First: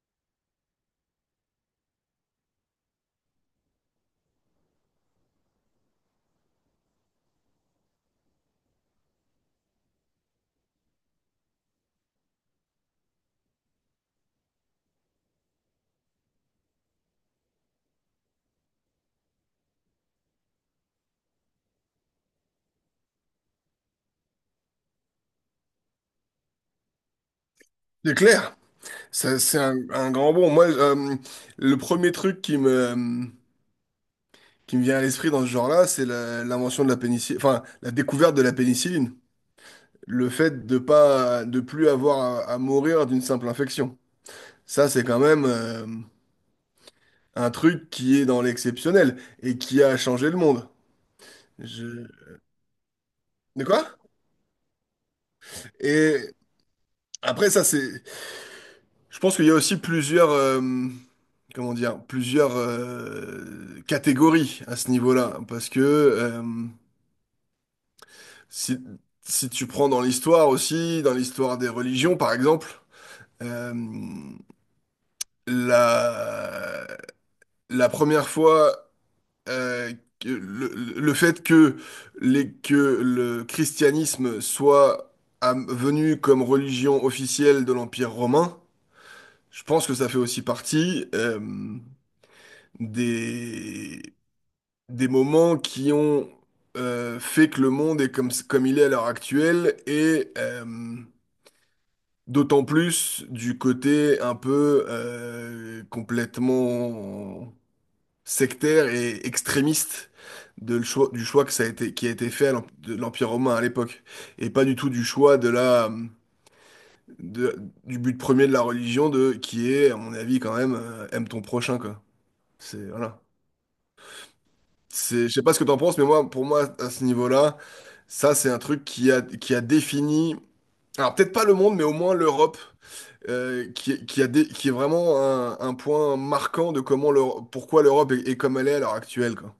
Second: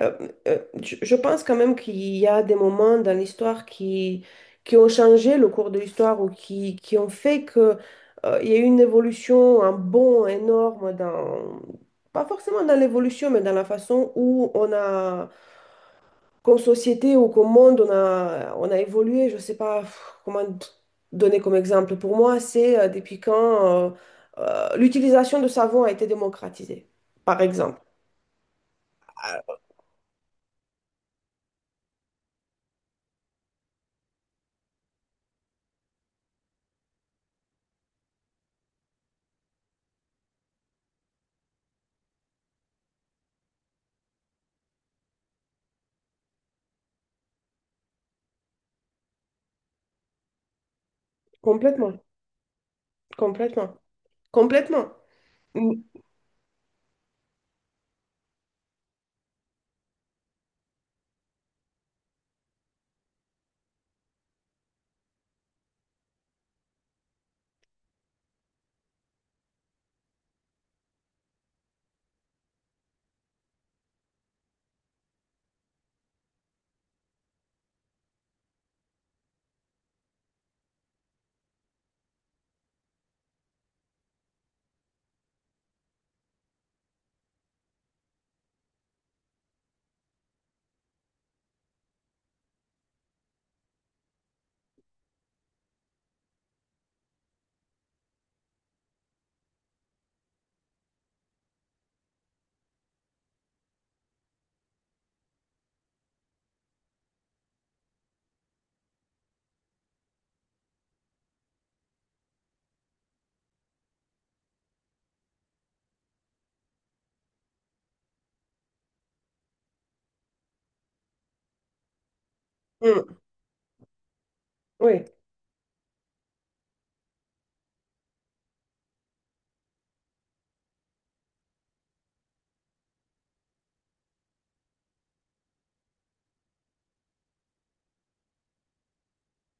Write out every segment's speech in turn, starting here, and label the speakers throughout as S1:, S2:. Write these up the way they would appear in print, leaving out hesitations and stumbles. S1: Je pense quand même qu'il y a des moments dans l'histoire qui ont changé le cours de l'histoire ou qui ont fait que, il y a eu une évolution, un bond énorme pas forcément dans l'évolution, mais dans la façon où on a, comme société ou comme monde, on a évolué. Je sais pas comment donner comme exemple. Pour moi, c'est depuis quand l'utilisation de savon a été démocratisée, par exemple.
S2: C'est clair. Ça, c'est un grand bon. Moi, le premier truc qui me vient à l'esprit dans ce genre-là, c'est l'invention de la pénicilline, enfin, la découverte de la pénicilline. Le fait de pas, de plus avoir à mourir d'une simple infection. Ça, c'est quand même un truc qui est dans l'exceptionnel et qui a changé le monde.
S1: Complètement,
S2: Je... De
S1: complètement,
S2: quoi?
S1: complètement. Mm,
S2: Et après, ça, c'est Je pense qu'il y a aussi plusieurs, comment dire, plusieurs catégories à ce niveau-là, parce que si, si tu prends dans l'histoire aussi, dans l'histoire des religions par exemple, euh, la, la première fois, euh, que le fait que, les, que le christianisme soit venu comme religion officielle de l'Empire romain, je pense que ça fait aussi partie, des, des moments qui ont fait que le monde est comme il est à l'heure actuelle et d'autant plus du côté un peu complètement sectaire et extrémiste du choix que ça a été, qui a été fait à de l'Empire romain à l'époque et pas du tout du choix de- du but premier de la religion de qui est à mon avis quand même aime ton prochain, quoi, c'est
S1: mm.
S2: voilà.
S1: Oui,
S2: Je sais pas ce que t'en penses, mais moi, pour moi, à ce niveau-là, ça, c'est un truc qui a défini, alors peut-être pas le monde, mais au moins l'Europe, qui est vraiment un point marquant de comment pourquoi l'Europe est comme elle est à l'heure actuelle, quoi.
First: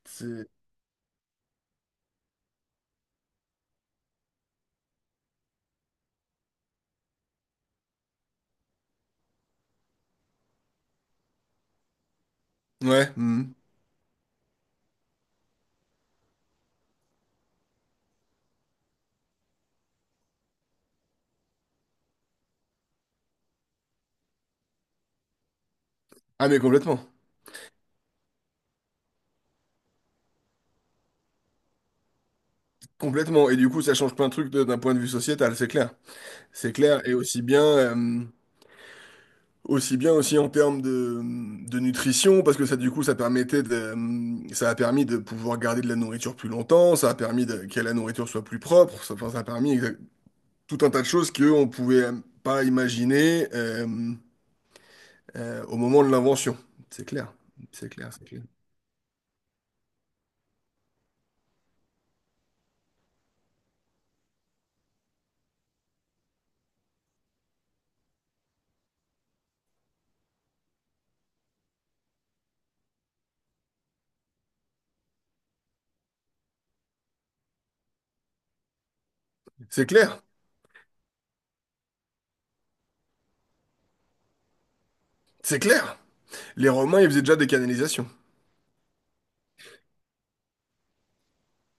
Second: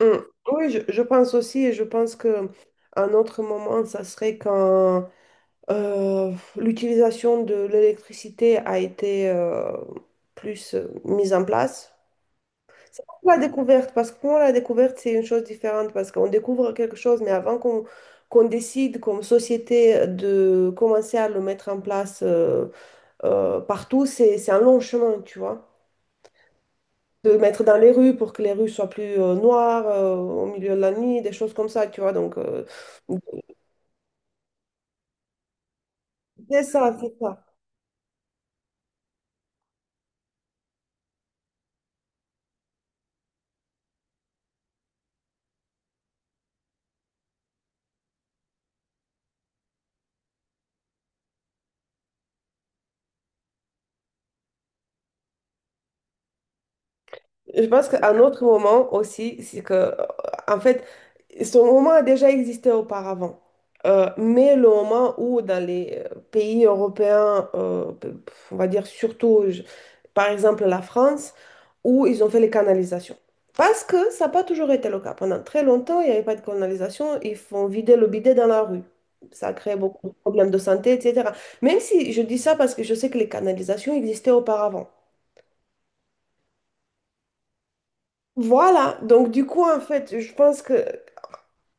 S1: mm.
S2: C'est-
S1: Oui, je pense aussi, et je pense que un autre moment, ça serait quand l'utilisation de l'électricité a été plus mise en place. C'est
S2: Ouais.
S1: comme la
S2: Mhm.
S1: découverte, parce que pour moi, la découverte, c'est une chose différente, parce qu'on découvre quelque chose, mais avant qu'on décide comme société de commencer à le mettre en place partout, c'est un long chemin, tu vois.
S2: Ah, mais complètement.
S1: De mettre dans les rues pour que les rues soient plus noires au milieu de la nuit, des choses comme ça, tu vois. Donc,
S2: Complètement. Et du coup, ça change plein de trucs d'un point de vue sociétal, c'est clair.
S1: c'est
S2: C'est
S1: ça,
S2: clair. Et
S1: c'est
S2: aussi
S1: ça.
S2: bien. Aussi bien aussi en termes de nutrition, parce que ça, du coup, ça a permis de pouvoir garder de la nourriture plus longtemps, ça a permis que la nourriture soit plus propre, ça, enfin, ça a permis tout un tas de choses qu'on pouvait pas imaginer au moment de l'invention. C'est clair,
S1: Je pense
S2: c'est clair,
S1: qu'un
S2: c'est clair.
S1: autre moment aussi, c'est que, en fait, ce moment a déjà existé auparavant. Mais le moment où dans les pays européens, on va dire surtout, par exemple la France, où ils ont fait les canalisations. Parce que ça n'a pas toujours été le cas. Pendant très longtemps, il n'y avait pas de canalisation, ils font vider le bidet dans la rue. Ça crée
S2: C'est
S1: beaucoup de
S2: clair,
S1: problèmes de santé, etc. Même si je dis ça parce que je sais que les canalisations existaient auparavant.
S2: c'est clair. Les Romains, ils faisaient déjà des canalisations.
S1: Voilà, donc du coup, en fait, je pense que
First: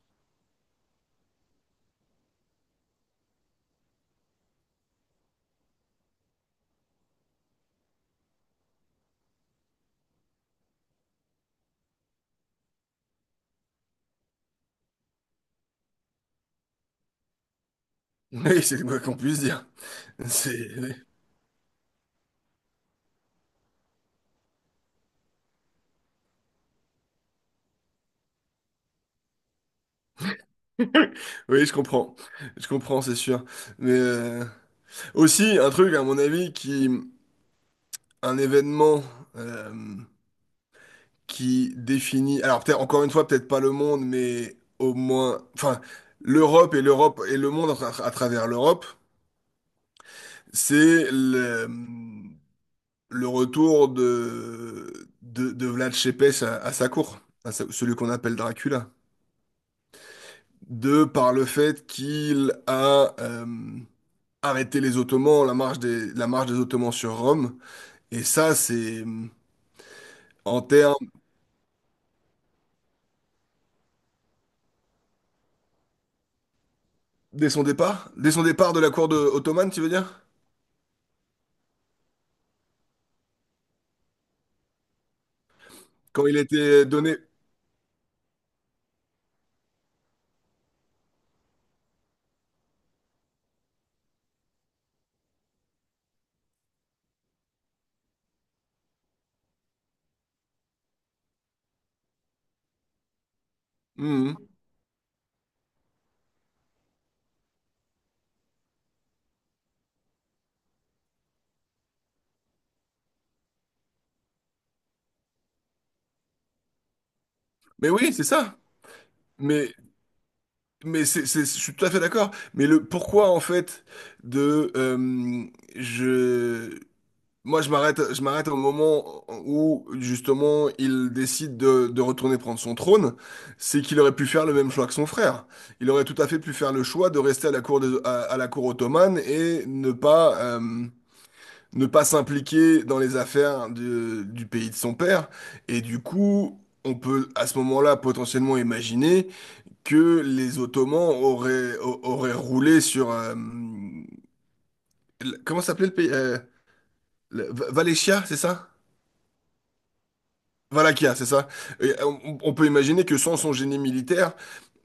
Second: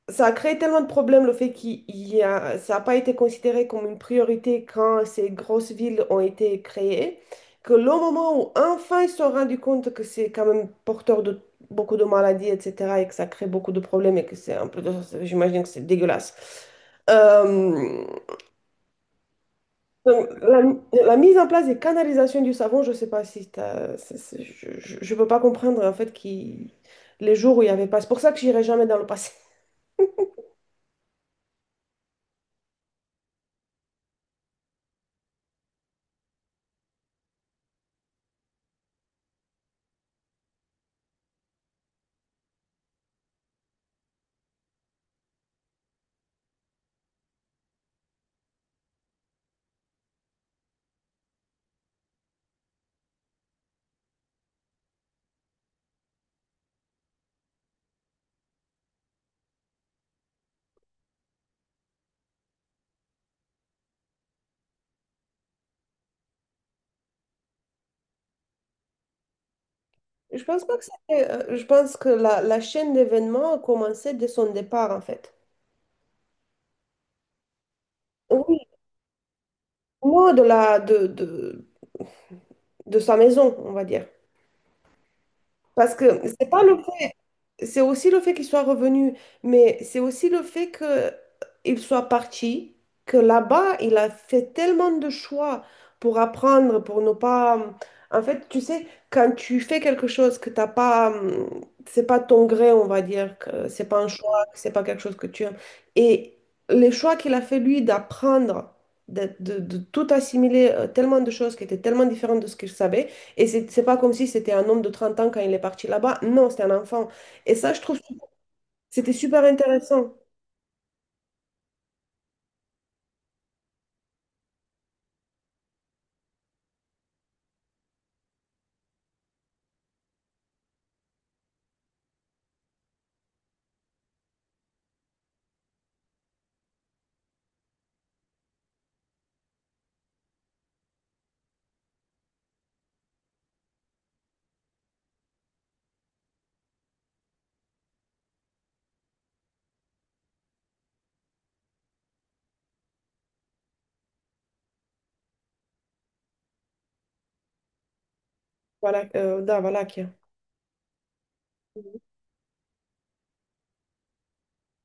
S1: ça a créé tellement de problèmes le fait qu'il il y a, ça n'a pas été considéré comme une priorité quand ces grosses villes ont été créées, que le moment où enfin ils se sont rendus compte que c'est quand même porteur de beaucoup de maladies, etc., et que ça crée beaucoup de problèmes et que c'est un peu, j'imagine que c'est dégueulasse. Euh,
S2: Oui, c'est quoi qu'on puisse dire.
S1: donc, la,
S2: C'est...
S1: la mise en place des canalisations du savon, je ne sais pas si je ne peux pas comprendre en fait qui les jours où il n'y avait pas. C'est pour ça que j'irai jamais dans le passé.
S2: Oui, je comprends. Je comprends, c'est sûr. Mais aussi, un truc, à mon avis, un événement euh, qui définit, alors peut-être encore une fois, peut-être pas le monde, mais au moins, enfin, l'Europe et le monde à travers l'Europe, c'est le retour de Vlad Tepes à sa cour, celui qu'on appelle Dracula, de par le fait qu'il a arrêté les Ottomans, la marche des Ottomans sur Rome, et ça, c'est
S1: Je
S2: en
S1: pense pas que
S2: termes
S1: c'était. Je pense que la chaîne d'événements a commencé dès son départ, en fait.
S2: Dès son départ? Dès son
S1: Oui,
S2: départ de la cour de ottomane, tu veux dire?
S1: non, de la de sa maison, on va dire. Parce que
S2: Quand il a
S1: c'est pas le
S2: été donné.
S1: c'est aussi le fait qu'il soit revenu, mais c'est aussi le fait qu'il soit parti, que là-bas, il a fait tellement de choix pour apprendre, pour ne pas... En fait, tu sais, quand tu fais quelque chose que t'as pas, c'est pas ton gré, on va dire, que c'est pas un choix,
S2: Mhm.
S1: que c'est pas quelque chose que tu aimes. Et les choix qu'il a fait, lui, d'apprendre, de tout assimiler, tellement de choses qui étaient tellement différentes de ce qu'il savait, et c'est pas comme si c'était un homme de 30 ans quand il est parti là-bas. Non, c'était un enfant. Et ça, je
S2: Mais
S1: trouve que
S2: oui, c'est ça.
S1: c'était super
S2: Mais,
S1: intéressant.
S2: mais je suis tout à fait d'accord. Mais le pourquoi, en fait, de. Je. Moi, je m'arrête au moment où, justement, il décide de retourner prendre son trône. C'est qu'il aurait pu faire le même choix que son frère. Il aurait tout à fait pu faire le choix de rester à la cour, à la cour ottomane et ne pas s'impliquer dans les affaires du pays de son père. Et du coup, on, peut à ce moment-là potentiellement imaginer que les Ottomans auraient roulé sur, comment s'appelait le pays? Valéchia, c'est ça?
S1: Voilà, da Valaquia.
S2: Valaquia, c'est ça. Et on peut imaginer que sans son génie militaire,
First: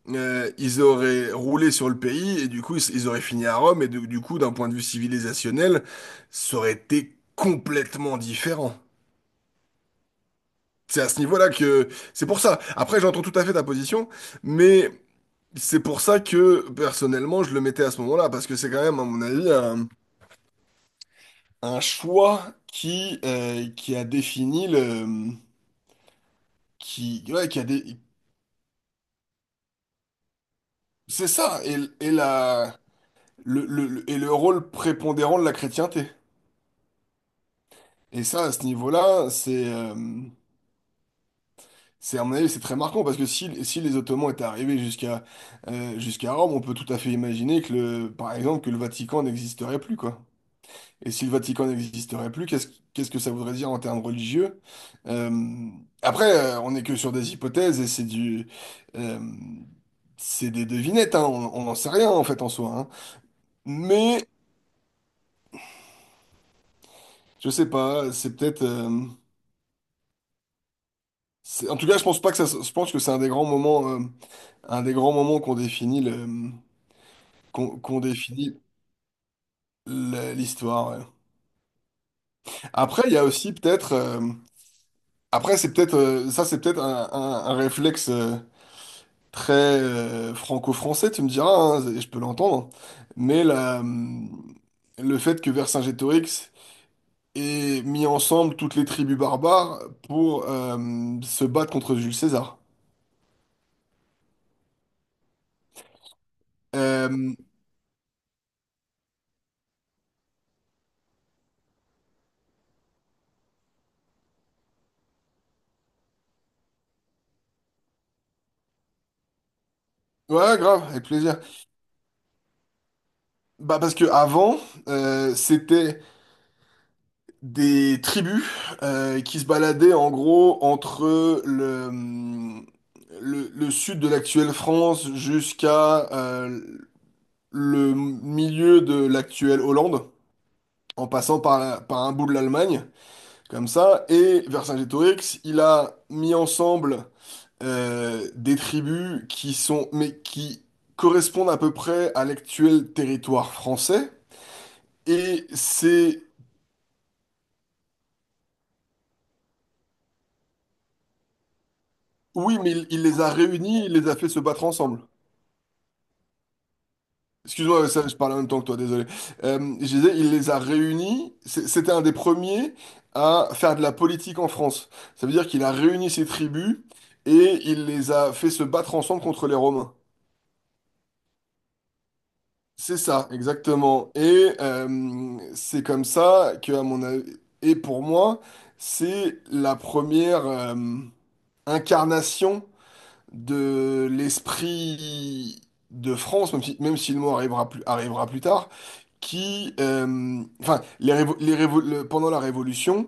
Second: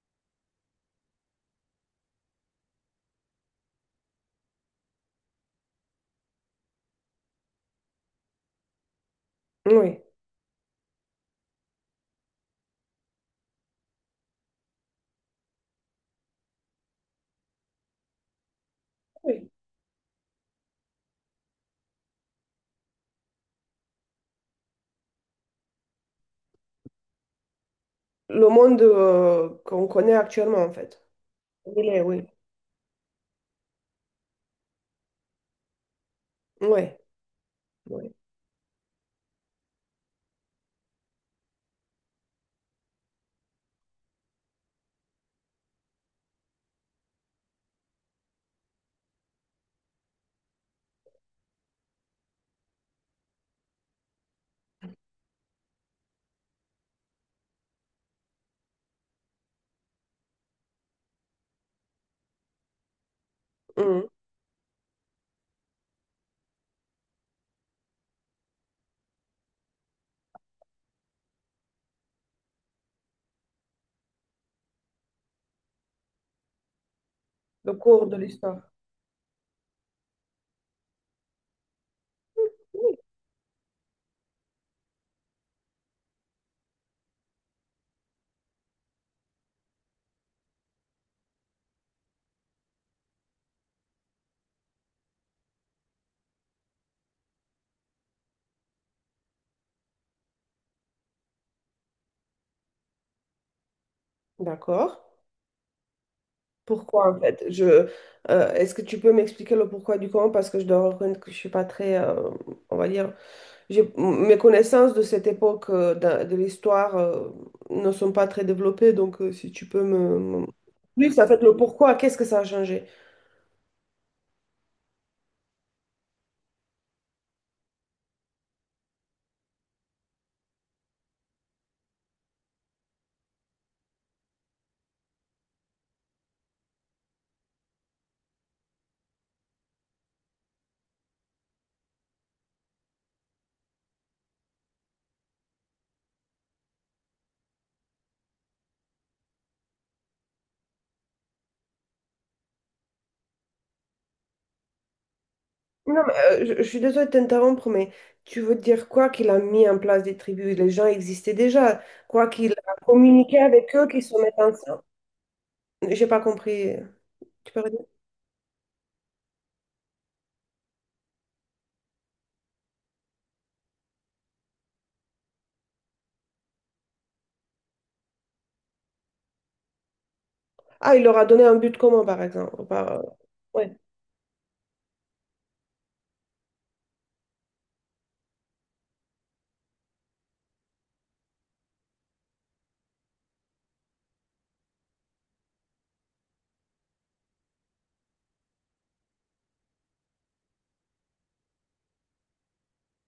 S2: ils auraient roulé sur le pays et du coup, ils auraient fini à Rome. Et du coup, d'un point de vue civilisationnel, ça aurait été complètement différent.
S1: Oui.
S2: C'est à ce niveau-là que c'est pour ça. Après, j'entends tout à fait ta position, mais c'est pour ça que personnellement, je le mettais à ce moment-là parce que c'est quand même, à mon
S1: Oui.
S2: avis, un choix qui a défini le, qui, ouais,
S1: Le monde qu'on connaît actuellement, en fait.
S2: c'est ça et,
S1: Il est,
S2: et
S1: oui.
S2: la, et le rôle prépondérant de la chrétienté.
S1: Oui. Oui.
S2: Et ça, à ce niveau-là, à mon avis, c'est très marquant parce que si les Ottomans étaient arrivés jusqu'à Rome, on peut tout à fait imaginer par exemple, que le Vatican n'existerait plus, quoi. Et si le Vatican n'existerait plus, qu'est-ce que ça voudrait dire en termes religieux? Euh, après, on n'est que sur des hypothèses et euh, c'est des devinettes, hein, on n'en sait rien en fait en soi, hein.
S1: Mhm.
S2: Mais je sais pas, en tout cas, je pense pas que ça. Se- je pense que c'est un des grands moments qu'on définit
S1: Le
S2: qu'on qu'on
S1: cours de
S2: définit
S1: l'histoire.
S2: l'histoire. Ouais. Après, il y a aussi peut-être. Après, c'est peut-être ça, c'est peut-être un réflexe très franco-français. Tu me diras, hein, je peux l'entendre. Mais le fait que Vercingétorix ait mis ensemble toutes les tribus barbares pour se battre contre Jules César.
S1: D'accord. Pourquoi, en
S2: Euh,
S1: fait? Est-ce que tu peux m'expliquer le pourquoi du comment? Parce que je dois reconnaître que je suis pas très, on va dire, mes connaissances de cette époque de l'histoire ne sont pas très développées. Donc, si tu peux
S2: ouais, grave, avec
S1: plus, en
S2: plaisir.
S1: fait, le pourquoi, qu'est-ce que ça a changé?
S2: Bah parce que avant, c'était des tribus qui se baladaient en gros entre le sud de l'actuelle France jusqu'à le milieu de l'actuelle Hollande, en passant par, par un bout de l'Allemagne, comme ça, et Vercingétorix, il a mis ensemble des tribus mais qui correspondent à peu près à l'actuel territoire français, et
S1: Non, mais
S2: c'est,
S1: je suis désolée de t'interrompre, mais tu veux dire quoi qu'il a mis en place des tribus? Les gens existaient déjà. Quoi qu'il
S2: oui, mais
S1: a
S2: il les a
S1: communiqué avec
S2: réunis,
S1: eux,
S2: il
S1: qu'ils
S2: les a
S1: se
S2: fait
S1: mettent
S2: se battre
S1: ensemble.
S2: ensemble.
S1: J'ai pas compris. Tu peux redire?
S2: Excuse-moi, ça, je parle en même temps que toi, désolé. Je disais, il les a réunis. C'était un des premiers à faire de la politique en France. Ça veut dire qu'il a réuni ses tribus et il les a fait se battre ensemble contre les Romains.
S1: Ah, il leur a donné un but commun, par exemple.
S2: C'est ça,
S1: Ouais.
S2: exactement. Et c'est comme ça que, à mon avis, et pour moi, c'est la première incarnation de l'esprit de France, même si, le mot arrivera plus tard. Enfin, pendant la Révolution,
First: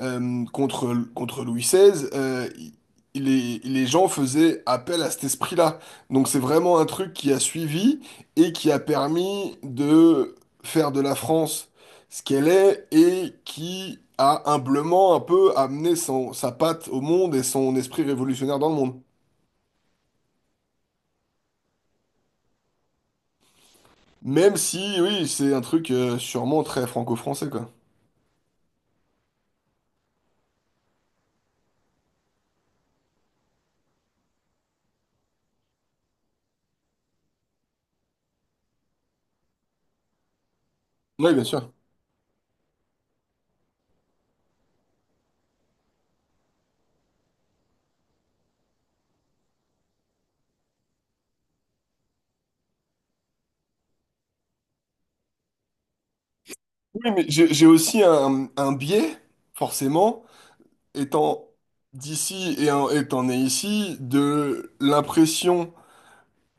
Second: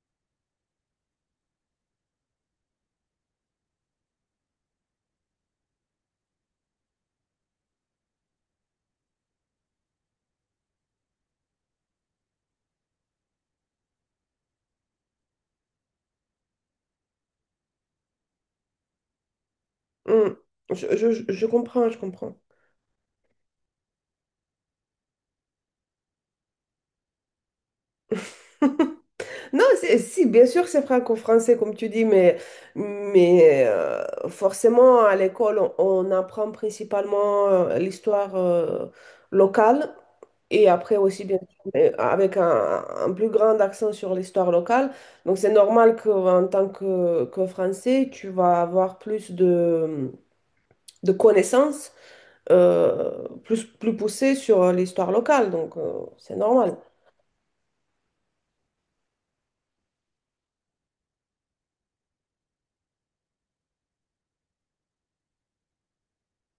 S2: contre Louis XVI, les gens faisaient appel à cet esprit-là. Donc c'est vraiment un truc qui a suivi et qui a permis de faire de la France ce qu'elle est et qui a humblement un peu amené sa patte au monde et son esprit révolutionnaire dans le monde.
S1: Hmm. Je comprends, je comprends.
S2: Même si, oui, c'est un truc sûrement très franco-français, quoi.
S1: Non, si, bien sûr, c'est franco-français, comme tu dis, mais forcément, à l'école, on apprend principalement l'histoire locale. Et après aussi,
S2: Oui,
S1: bien
S2: bien
S1: sûr,
S2: sûr.
S1: mais avec un plus grand accent sur l'histoire locale. Donc, c'est normal qu'en tant que, Français, tu vas avoir plus de connaissances plus poussées sur l'histoire locale. Donc, c'est normal.
S2: Oui, mais j'ai aussi un biais, forcément, étant d'ici et étant né ici, de l'impression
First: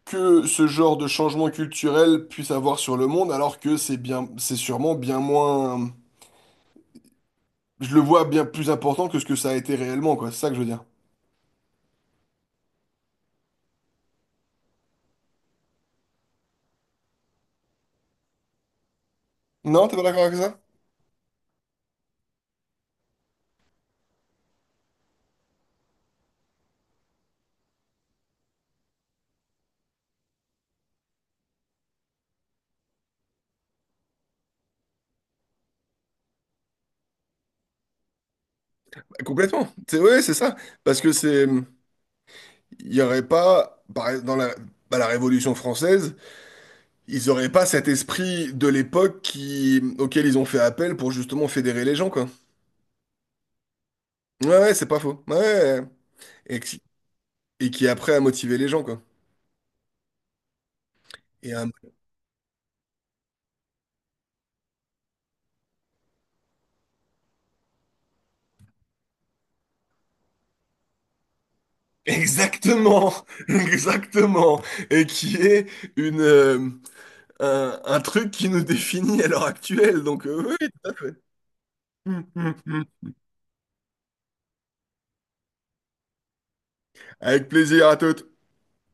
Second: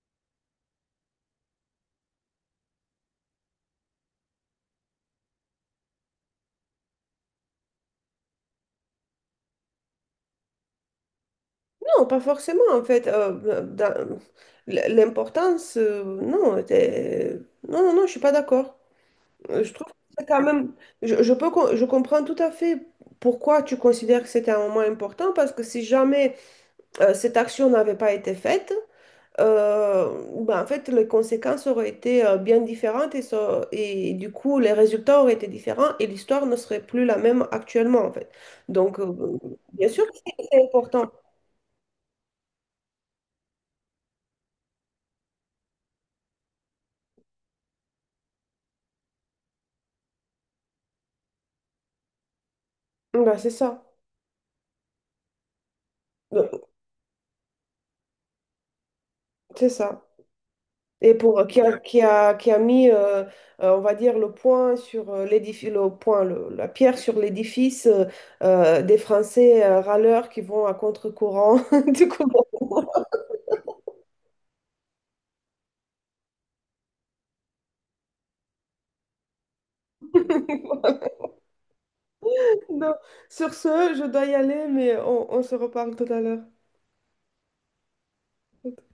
S2: que ce genre de changement culturel puisse avoir sur le monde, alors que c'est sûrement bien moins, je le vois bien plus important que ce que ça a été réellement, quoi. C'est ça que je veux dire.
S1: Non, pas forcément, en fait. L'importance, non, non, non, non, je suis pas d'accord. Je trouve
S2: Non,
S1: que
S2: t'es pas d'accord
S1: c'est
S2: avec
S1: quand
S2: ça?
S1: même... Je comprends tout à fait pourquoi tu considères que c'était un moment important, parce que si jamais... cette action n'avait pas été faite, ben, en fait, les conséquences auraient été bien différentes et, et du coup, les résultats auraient été différents et l'histoire ne serait plus la même actuellement, en fait. Donc,
S2: Bah, complètement.
S1: bien
S2: C'est
S1: sûr que
S2: ouais, c'est
S1: c'est
S2: ça.
S1: c'est
S2: Parce
S1: important.
S2: que il y aurait pas, bah, la Révolution française. Ils auraient pas cet esprit de l'époque auquel ils ont fait appel pour justement fédérer les gens, quoi.
S1: Ben, c'est ça.
S2: Ouais, ouais, c'est pas faux. Ouais, ouais. Ouais. Et,
S1: Donc,
S2: qui- et qui après a motivé les gens, quoi.
S1: c'est ça. Et pour,
S2: Et
S1: qui
S2: un-
S1: a, qui a, qui a mis, on va dire, le point sur l'édifice, la pierre sur l'édifice des Français râleurs qui vont à contre-courant. Du coup,
S2: Exactement, exactement. Et qui est une, euh, un truc qui nous définit à l'heure actuelle. Donc, oui.
S1: non. Sur ce, je dois y aller, mais on se reparle tout à l'heure.
S2: Avec plaisir à toutes.